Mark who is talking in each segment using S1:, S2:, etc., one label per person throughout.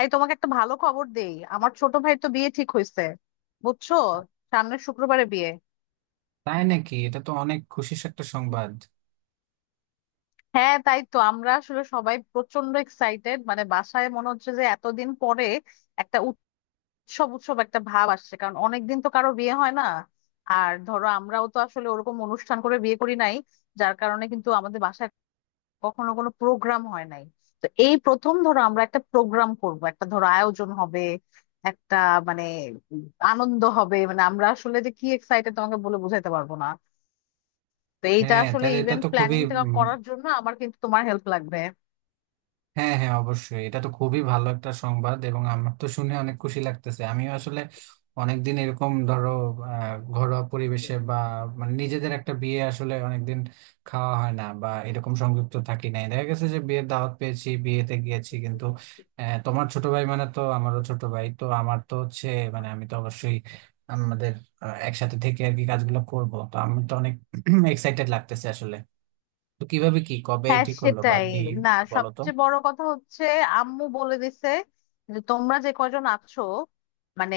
S1: এই তোমাকে একটা ভালো খবর দেই, আমার ছোট ভাই তো বিয়ে ঠিক হয়েছে, বুঝছো? সামনের শুক্রবারে বিয়ে।
S2: তাই নাকি? এটা তো অনেক খুশির একটা সংবাদ।
S1: হ্যাঁ, তাই তো আমরা আসলে সবাই প্রচন্ড এক্সাইটেড, মানে বাসায় মনে হচ্ছে যে এতদিন পরে একটা উৎসব উৎসব একটা ভাব আসছে, কারণ অনেকদিন তো কারো বিয়ে হয় না। আর ধরো, আমরাও তো আসলে ওরকম অনুষ্ঠান করে বিয়ে করি নাই, যার কারণে কিন্তু আমাদের বাসায় কখনো কোনো প্রোগ্রাম হয় নাই। তো এই প্রথম ধরো আমরা একটা প্রোগ্রাম করব, একটা ধরো আয়োজন হবে, একটা মানে আনন্দ হবে। মানে আমরা আসলে যে কি এক্সাইটেড তোমাকে বলে বোঝাতে পারবো না। তো এইটা
S2: হ্যাঁ,
S1: আসলে
S2: তাহলে এটা
S1: ইভেন্ট
S2: তো খুবই
S1: প্ল্যানিংটা করার জন্য আমার কিন্তু তোমার হেল্প লাগবে।
S2: হ্যাঁ হ্যাঁ, অবশ্যই এটা তো খুবই ভালো একটা সংবাদ, এবং আমার তো শুনে অনেক খুশি লাগতেছে। আমিও আসলে অনেকদিন এরকম ধরো ঘরোয়া পরিবেশে বা মানে নিজেদের একটা বিয়ে আসলে অনেকদিন খাওয়া হয় না, বা এরকম সংযুক্ত থাকি নাই, দেখা গেছে যে বিয়ের দাওয়াত পেয়েছি, বিয়েতে গিয়েছি, কিন্তু তোমার ছোট ভাই মানে তো আমারও ছোট ভাই, তো আমার তো হচ্ছে মানে আমি তো অবশ্যই আমাদের একসাথে থেকে আর কি কাজগুলো করব, তো আমি তো অনেক এক্সাইটেড লাগতেছে আসলে। তো কিভাবে কি কবে
S1: হ্যাঁ
S2: ঠিক করলো, বা
S1: সেটাই,
S2: কি
S1: না
S2: বলো তো।
S1: সবচেয়ে বড় কথা হচ্ছে আম্মু বলে দিছে যে তোমরা যে কজন আছো, মানে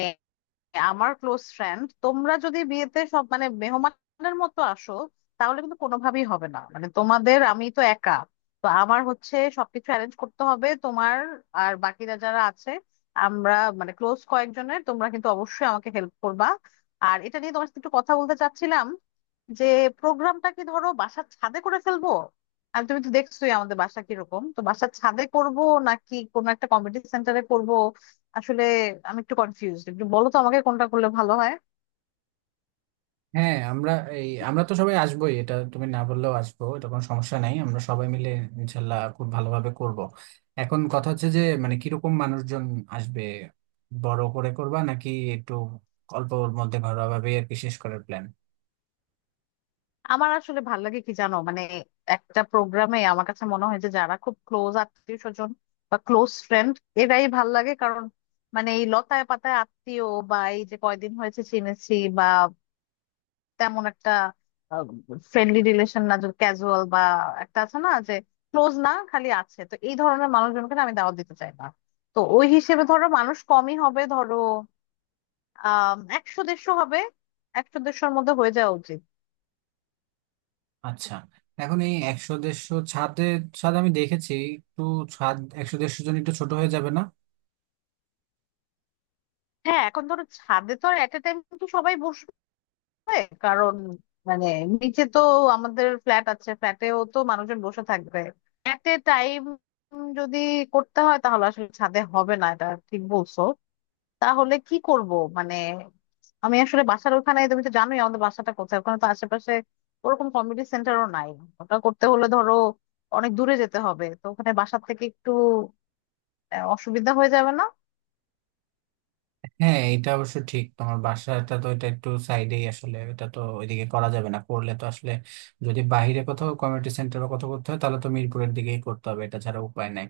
S1: আমার ক্লোজ ফ্রেন্ড, তোমরা যদি বিয়েতে সব মানে মেহমানের মতো আসো তাহলে কিন্তু কোনোভাবেই হবে না, মানে তোমাদের আমি তো একা। তো আমার হচ্ছে সবকিছু অ্যারেঞ্জ করতে হবে, তোমার আর বাকিরা যারা আছে আমরা, মানে ক্লোজ কয়েকজনের, তোমরা কিন্তু অবশ্যই আমাকে হেল্প করবা। আর এটা নিয়ে তোমার সাথে একটু কথা বলতে চাচ্ছিলাম যে প্রোগ্রামটা কি ধরো বাসার ছাদে করে ফেলবো? আর তুমি তো দেখছোই আমাদের বাসা কিরকম, তো বাসার ছাদে করব নাকি কোনো একটা কমিউনিটি সেন্টারে করব? আসলে আমি একটু কনফিউজড। একটু বলো তো আমাকে কোনটা করলে ভালো হয়।
S2: হ্যাঁ, আমরা এই আমরা তো সবাই আসবোই, এটা তুমি না বললেও আসবো, এটা কোনো সমস্যা নাই। আমরা সবাই মিলে ইনশাল্লাহ খুব ভালোভাবে করব। এখন কথা হচ্ছে যে মানে কিরকম মানুষজন আসবে, বড় করে করবা নাকি একটু অল্পর মধ্যে ঘরোয়া ভাবে আর কি শেষ করার প্ল্যান।
S1: আমার আসলে ভালো লাগে কি জানো, মানে একটা প্রোগ্রামে আমার কাছে মনে হয় যে যারা খুব ক্লোজ আত্মীয় স্বজন বা ক্লোজ ফ্রেন্ড এরাই ভাল লাগে। কারণ মানে এই লতায় পাতায় আত্মীয়, বা এই যে কয়দিন হয়েছে চিনেছি, বা তেমন একটা ফ্রেন্ডলি রিলেশন না, যে ক্যাজুয়াল বা একটা আছে না যে ক্লোজ না, খালি আছে, তো এই ধরনের মানুষজনকে না আমি দাওয়াত দিতে চাই না। তো ওই হিসেবে ধরো মানুষ কমই হবে, ধরো 100-150 হবে। 100-150র মধ্যে হয়ে যাওয়া উচিত।
S2: আচ্ছা, এখন এই 100 150 ছাদে, ছাদ আমি দেখেছি, একটু ছাদ 100 150 জন একটু ছোট হয়ে যাবে না?
S1: হ্যাঁ এখন ধরো ছাদে তো আর এট এ টাইম কি সবাই বসবে? কারণ মানে নিচে তো আমাদের ফ্ল্যাট আছে, ফ্ল্যাটেও তো মানুষজন বসে থাকবে। এট এ টাইম যদি করতে হয় তাহলে আসলে ছাদে হবে না, এটা ঠিক বলছো। তাহলে কি করব? মানে আমি আসলে বাসার ওখানে, তুমি তো জানোই আমাদের বাসাটা কোথায়, ওখানে তো আশেপাশে ওরকম কমিউনিটি সেন্টারও নাই। ওটা করতে হলে ধরো অনেক দূরে যেতে হবে, তো ওখানে বাসার থেকে একটু অসুবিধা হয়ে যাবে না?
S2: হ্যাঁ, এটা অবশ্য ঠিক, তোমার বাসাটা তো এটা একটু সাইডেই আসলে, এটা তো ওইদিকে করা যাবে না, করলে তো আসলে যদি বাইরে কোথাও কমিউনিটি সেন্টার বা কোথাও করতে হয় তাহলে তো মিরপুরের দিকেই করতে হবে, এটা ছাড়া উপায় নাই।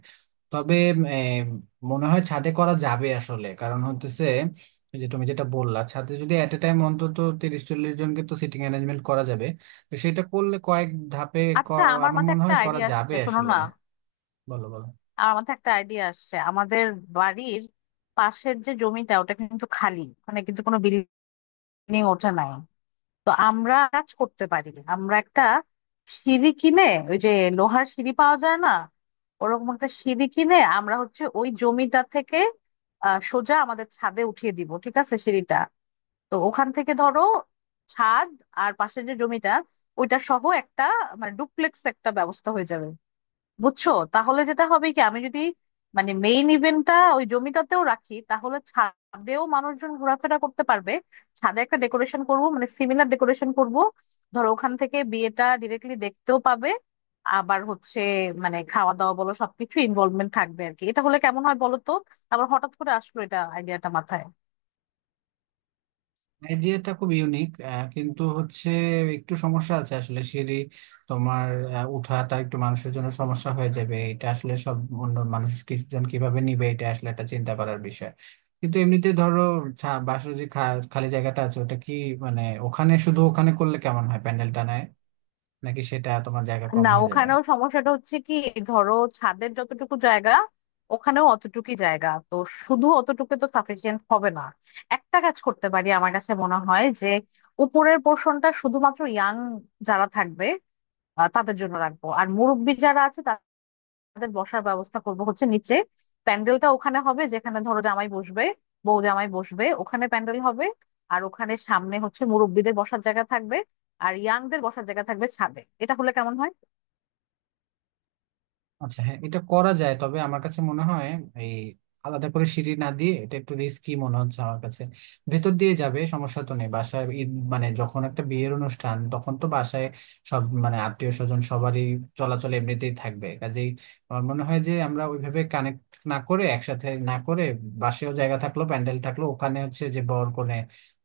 S2: তবে এম, মনে হয় ছাদে করা যাবে আসলে। কারণ হতেছে এই যে তুমি যেটা বললা, ছাদে যদি এট এ টাইম অন্তত 30 40 জনকে তো সিটিং অ্যারেঞ্জমেন্ট করা যাবে, তো সেটা করলে কয়েক ধাপে ক-
S1: আচ্ছা আমার
S2: আমার
S1: মাথায়
S2: মনে
S1: একটা
S2: হয় করা
S1: আইডিয়া
S2: যাবে
S1: আসছে, শোনো
S2: আসলে।
S1: না।
S2: বলো বলো।
S1: আমার মাথায় একটা আইডিয়া আসছে, আমাদের বাড়ির পাশের যে জমিটা ওটা কিন্তু খালি, মানে কিন্তু কোনো বিল্ডিং ওঠে নাই। তো আমরা কাজ করতে পারি, আমরা একটা সিঁড়ি কিনে, ওই যে লোহার সিঁড়ি পাওয়া যায় না, ওরকম একটা সিঁড়ি কিনে আমরা হচ্ছে ওই জমিটা থেকে সোজা আমাদের ছাদে উঠিয়ে দিব, ঠিক আছে, সিঁড়িটা। তো ওখান থেকে ধরো ছাদ আর পাশে যে জমিটা ওইটা সহ একটা মানে ডুপ্লেক্স একটা ব্যবস্থা হয়ে যাবে, বুঝছো? তাহলে যেটা হবে কি, আমি যদি মানে মেইন ইভেন্টটা ওই জমিটাতেও রাখি তাহলে ছাদেও মানুষজন ঘোরাফেরা করতে পারবে। ছাদে একটা ডেকোরেশন করব, মানে সিমিলার ডেকোরেশন করব, ধরো ওখান থেকে বিয়েটা ডিরেক্টলি দেখতেও পাবে। আবার হচ্ছে মানে খাওয়া দাওয়া বলো সবকিছু ইনভলভমেন্ট থাকবে আর কি। এটা হলে কেমন হয় বলো তো। আবার হঠাৎ করে আসলো এটা আইডিয়াটা মাথায়।
S2: আইডিয়াটা খুব ইউনিক, কিন্তু হচ্ছে একটু সমস্যা আছে আসলে। সিঁড়ি তোমার উঠাটা একটু মানুষের জন্য সমস্যা হয়ে যাবে, এটা আসলে সব অন্য মানুষ কিছুজন কিভাবে নিবে এটা আসলে একটা চিন্তা করার বিষয়। কিন্তু এমনিতে ধরো বাসার যে খালি জায়গাটা আছে ওটা কি মানে ওখানে, শুধু ওখানে করলে কেমন হয় প্যান্ডেলটা নেয়, নাকি সেটা তোমার জায়গা কম
S1: না
S2: হয়ে যাবে?
S1: ওখানেও সমস্যাটা হচ্ছে কি, ধরো ছাদের যতটুকু জায়গা ওখানেও অতটুকুই জায়গা, তো শুধু অতটুকু তো সাফিসিয়েন্ট হবে না। একটা কাজ করতে পারি, আমার কাছে মনে হয় যে উপরের পোর্শনটা শুধুমাত্র ইয়াং যারা থাকবে তাদের জন্য রাখবো, আর মুরব্বি যারা আছে তাদের বসার ব্যবস্থা করব হচ্ছে নিচে। প্যান্ডেলটা ওখানে হবে যেখানে ধরো জামাই বসবে, বউ জামাই বসবে, ওখানে প্যান্ডেল হবে। আর ওখানে সামনে হচ্ছে মুরব্বিদের বসার জায়গা থাকবে, আর ইয়াংদের বসার জায়গা থাকবে ছাদে। এটা হলে কেমন হয়?
S2: আচ্ছা হ্যাঁ, এটা করা যায়, তবে আমার কাছে মনে হয় এই আলাদা করে সিঁড়ি না দিয়ে এটা একটু রিস্কি মনে হচ্ছে আমার কাছে। ভেতর দিয়ে যাবে, সমস্যা তো নেই, বাসায় ঈদ মানে যখন একটা বিয়ের অনুষ্ঠান তখন তো বাসায় সব মানে আত্মীয় স্বজন সবারই চলাচল এমনিতেই থাকবে। কাজেই আমার মনে হয় যে আমরা ওইভাবে কানেক্ট না করে, একসাথে না করে, বাসেও জায়গা থাকলো, প্যান্ডেল থাকলো, ওখানে হচ্ছে যে বর কনে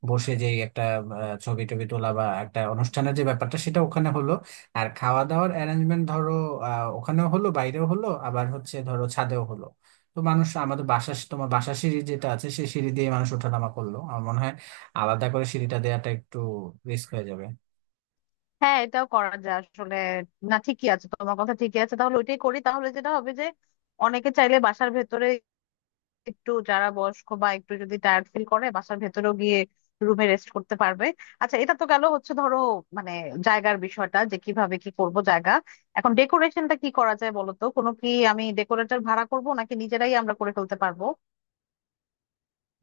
S2: বসে, যেই একটা ছবি টবি তোলা বা একটা অনুষ্ঠানের যে ব্যাপারটা সেটা ওখানে হলো, আর খাওয়া দাওয়ার অ্যারেঞ্জমেন্ট ধরো ওখানেও হলো, বাইরেও হলো, আবার হচ্ছে ধরো ছাদেও হলো। তো মানুষ আমাদের বাসা তোমার বাসা সিঁড়ি যেটা আছে সেই সিঁড়ি দিয়ে মানুষ ওঠানামা করলো, আমার মনে হয় আলাদা করে সিঁড়িটা দেওয়াটা একটু রিস্ক হয়ে যাবে।
S1: হ্যাঁ এটাও করা যায় আসলে। না ঠিকই আছে, তোমার কথা ঠিকই আছে, তাহলে ওইটাই করি। তাহলে যেটা হবে যে অনেকে চাইলে বাসার ভেতরে, একটু যারা বয়স্ক বা একটু যদি টায়ার্ড ফিল করে বাসার ভেতরেও গিয়ে রুমে রেস্ট করতে পারবে। আচ্ছা এটা তো গেল হচ্ছে ধরো মানে জায়গার বিষয়টা যে কিভাবে কি করব জায়গা। এখন ডেকোরেশনটা কি করা যায় বলো তো? কোনো কি আমি ডেকোরেটর ভাড়া করব নাকি নিজেরাই আমরা করে ফেলতে পারবো?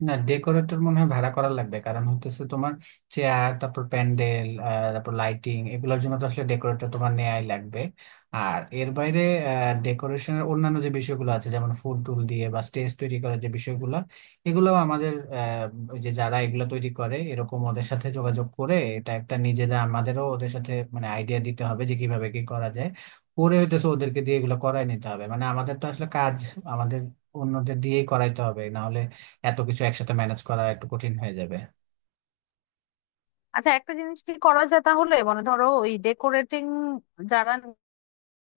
S2: না, ডেকোরেটর মনে হয় ভাড়া করা লাগবে, কারণ হতেছে তোমার চেয়ার, তারপর প্যান্ডেল, তারপর লাইটিং, এগুলোর জন্য তো আসলে ডেকোরেটর তোমার নেয়াই লাগবে। আর এর বাইরে ডেকোরেশনের অন্যান্য যে বিষয়গুলো আছে, যেমন ফুল টুল দিয়ে বা স্টেজ তৈরি করার যে বিষয়গুলো, এগুলো আমাদের ওই যে যারা এগুলো তৈরি করে এরকম ওদের সাথে যোগাযোগ করে, এটা একটা নিজেরা আমাদেরও ওদের সাথে মানে আইডিয়া দিতে হবে যে কিভাবে কি করা যায়। পরে হইতেছে ওদেরকে দিয়ে এগুলো করাই নিতে হবে, মানে আমাদের তো আসলে কাজ আমাদের অন্যদের দিয়েই করাইতে হবে, না এত কিছু একসাথে ম্যানেজ করা একটু কঠিন হয়ে যাবে।
S1: আচ্ছা একটা জিনিস কি করা যায় তাহলে, মানে ধরো ওই ডেকোরেটিং যারা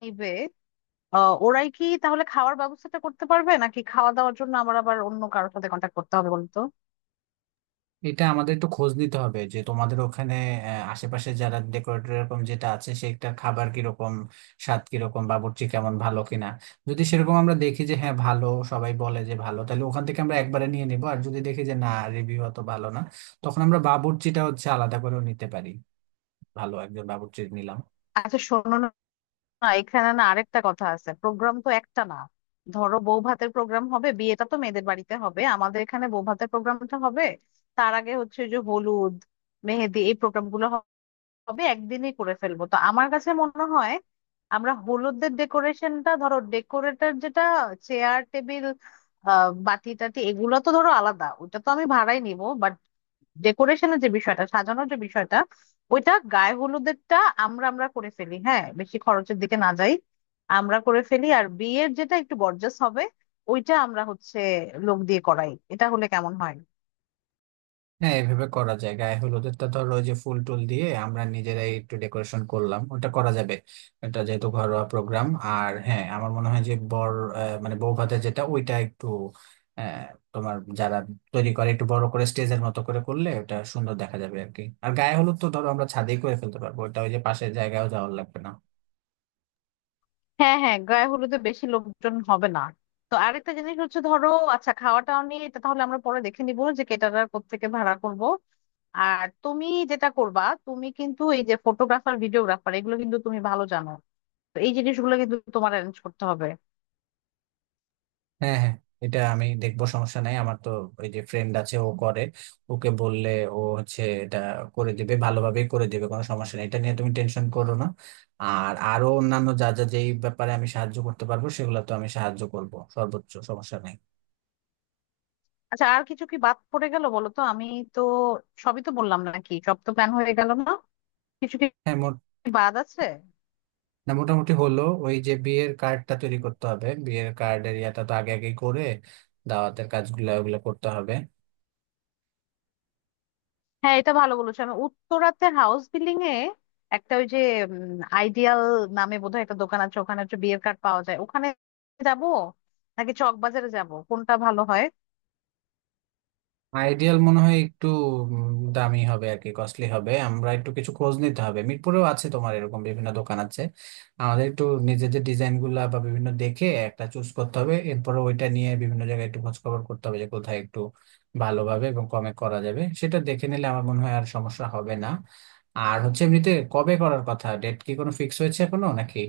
S1: নিবে ওরাই কি তাহলে খাওয়ার ব্যবস্থাটা করতে পারবে, নাকি খাওয়া দাওয়ার জন্য আমার আবার অন্য কারোর সাথে কন্ট্যাক্ট করতে হবে, বলতো?
S2: এটা আমাদের একটু খোঁজ নিতে হবে যে তোমাদের ওখানে আশেপাশে যারা ডেকোরেটর এরকম যেটা আছে সেটা খাবার কিরকম, স্বাদ কিরকম, বাবুর্চি কেমন, ভালো কিনা। যদি সেরকম আমরা দেখি যে হ্যাঁ, ভালো সবাই বলে যে ভালো, তাহলে ওখান থেকে আমরা একবারে নিয়ে নিবো, আর যদি দেখি যে না, রিভিউ অত ভালো না, তখন আমরা বাবুর্চিটা হচ্ছে আলাদা করেও নিতে পারি, ভালো একজন বাবুর্চি নিলাম।
S1: আচ্ছা শোনো না, এখানে না আরেকটা কথা আছে, প্রোগ্রাম তো একটা না। ধরো বউ ভাতের প্রোগ্রাম হবে, বিয়েটা তো মেয়েদের বাড়িতে হবে, আমাদের এখানে বউ ভাতের প্রোগ্রামটা হবে। তার আগে হচ্ছে যে হলুদ মেহেদি এই প্রোগ্রাম গুলো হবে, একদিনই করে ফেলবো, তো আমার কাছে মনে হয় আমরা হলুদের ডেকোরেশনটা ধরো ডেকোরেটর যেটা চেয়ার টেবিল বাতি টাতি এগুলো তো ধরো আলাদা, ওটা তো আমি ভাড়াই নিব। ডেকোরেশনের যে বিষয়টা সাজানোর যে বিষয়টা, ওইটা গায়ে হলুদেরটা আমরা আমরা করে ফেলি, হ্যাঁ বেশি খরচের দিকে না যাই, আমরা করে ফেলি। আর বিয়ের যেটা একটু গর্জাস হবে, ওইটা আমরা হচ্ছে লোক দিয়ে করাই। এটা হলে কেমন হয়?
S2: হ্যাঁ, এভাবে করা যায়, গায়ে হলুদেরটা ধরো ওই যে ফুল টুল দিয়ে আমরা নিজেরাই একটু ডেকোরেশন করলাম, ওটা করা যাবে, এটা যেহেতু ঘরোয়া প্রোগ্রাম। আর হ্যাঁ, আমার মনে হয় যে বর মানে বউ ভাতের যেটা ওইটা একটু আহ, তোমার যারা তৈরি করে একটু বড় করে স্টেজের মতো করে করলে ওটা সুন্দর দেখা যাবে আর কি। আর গায়ে হলুদ তো ধরো আমরা ছাদেই করে ফেলতে পারবো ওটা, ওই যে পাশের জায়গায়ও যাওয়ার লাগবে না।
S1: হ্যাঁ হ্যাঁ গায়ে হলুদে বেশি লোকজন হবে না। তো আরেকটা জিনিস হচ্ছে ধরো, আচ্ছা খাওয়া টাওয়া নিয়ে এটা তাহলে আমরা পরে দেখে নিবো যে কেটারার কোত্থেকে ভাড়া করব। আর তুমি যেটা করবা, তুমি কিন্তু এই যে ফটোগ্রাফার ভিডিওগ্রাফার এগুলো কিন্তু তুমি ভালো জানো, তো এই জিনিসগুলো কিন্তু তোমার অ্যারেঞ্জ করতে হবে।
S2: হ্যাঁ হ্যাঁ, এটা আমি দেখবো, সমস্যা নাই। আমার তো ওই যে ফ্রেন্ড আছে ও করে, ওকে বললে ও হচ্ছে এটা করে দিবে, ভালোভাবেই করে দিবে, কোনো সমস্যা নেই, এটা নিয়ে তুমি টেনশন করো না। আর আরো অন্যান্য যা যা যেই ব্যাপারে আমি সাহায্য করতে পারবো সেগুলো তো আমি সাহায্য করব সর্বোচ্চ, সমস্যা নাই।
S1: আচ্ছা আর কিছু কি বাদ পড়ে গেল বলো তো, আমি তো সবই তো বললাম নাকি? সব তো প্ল্যান হয়ে গেল না, কিছু কি
S2: হ্যাঁ, মোট,
S1: বাদ আছে?
S2: না মোটামুটি হলো, ওই যে বিয়ের কার্ডটা তৈরি করতে হবে, বিয়ের কার্ডের ইয়াটা তো আগে আগেই করে দাওয়াতের কাজগুলো ওগুলো করতে হবে।
S1: হ্যাঁ এটা ভালো বলেছো। আমি উত্তরাতে হাউস বিল্ডিং এ একটা, ওই যে আইডিয়াল নামে বোধহয় একটা দোকান আছে, ওখানে হচ্ছে বিয়ের কার্ড পাওয়া যায়, ওখানে যাবো নাকি চকবাজারে যাব, কোনটা ভালো হয়?
S2: আইডিয়াল মনে হয় একটু দামি হবে আর কি, কস্টলি হবে, আমরা একটু কিছু খোঁজ নিতে হবে, মিরপুরেও আছে তোমার এরকম বিভিন্ন দোকান আছে। আমাদের একটু নিজেদের ডিজাইন গুলা বা বিভিন্ন দেখে একটা চুজ করতে হবে, এরপরে ওইটা নিয়ে বিভিন্ন জায়গায় একটু খোঁজ খবর করতে হবে যে কোথায় একটু ভালোভাবে এবং কমে করা যাবে, সেটা দেখে নিলে আমার মনে হয় আর সমস্যা হবে না। আর হচ্ছে এমনিতে কবে করার কথা, ডেট কি কোনো ফিক্স হয়েছে এখনো নাকি?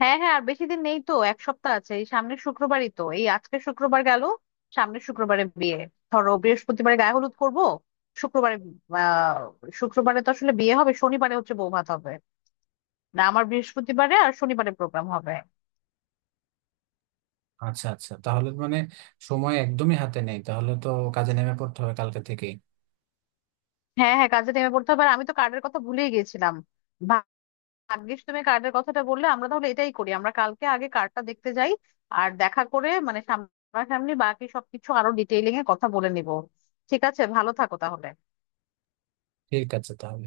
S1: হ্যাঁ হ্যাঁ আর বেশি দিন নেই তো, এক সপ্তাহ আছে, এই সামনের শুক্রবারই তো, এই আজকে শুক্রবার গেল, সামনের শুক্রবারে বিয়ে। ধরো বৃহস্পতিবারে গায়ে হলুদ করব, শুক্রবারে আহ শুক্রবারে তো আসলে বিয়ে হবে, শনিবারে হচ্ছে বৌভাত হবে। না আমার বৃহস্পতিবারে আর শনিবারে প্রোগ্রাম হবে।
S2: আচ্ছা আচ্ছা, তাহলে মানে সময় একদমই হাতে নেই তাহলে তো, কাজে নেমে পড়তে হবে কালকে থেকেই।
S1: হ্যাঁ হ্যাঁ কাজে নেমে পড়তে হবে। আর আমি তো কার্ডের কথা ভুলেই গিয়েছিলাম, ভা- ভাগ্যিস তুমি কার্ডের কথাটা বললে। আমরা তাহলে এটাই করি, আমরা কালকে আগে কার্ডটা দেখতে যাই আর দেখা করে মানে সামনাসামনি বাকি সবকিছু আরো ডিটেইলিং এ কথা বলে নিব। ঠিক আছে, ভালো থাকো তাহলে।
S2: ঠিক আছে তাহলে।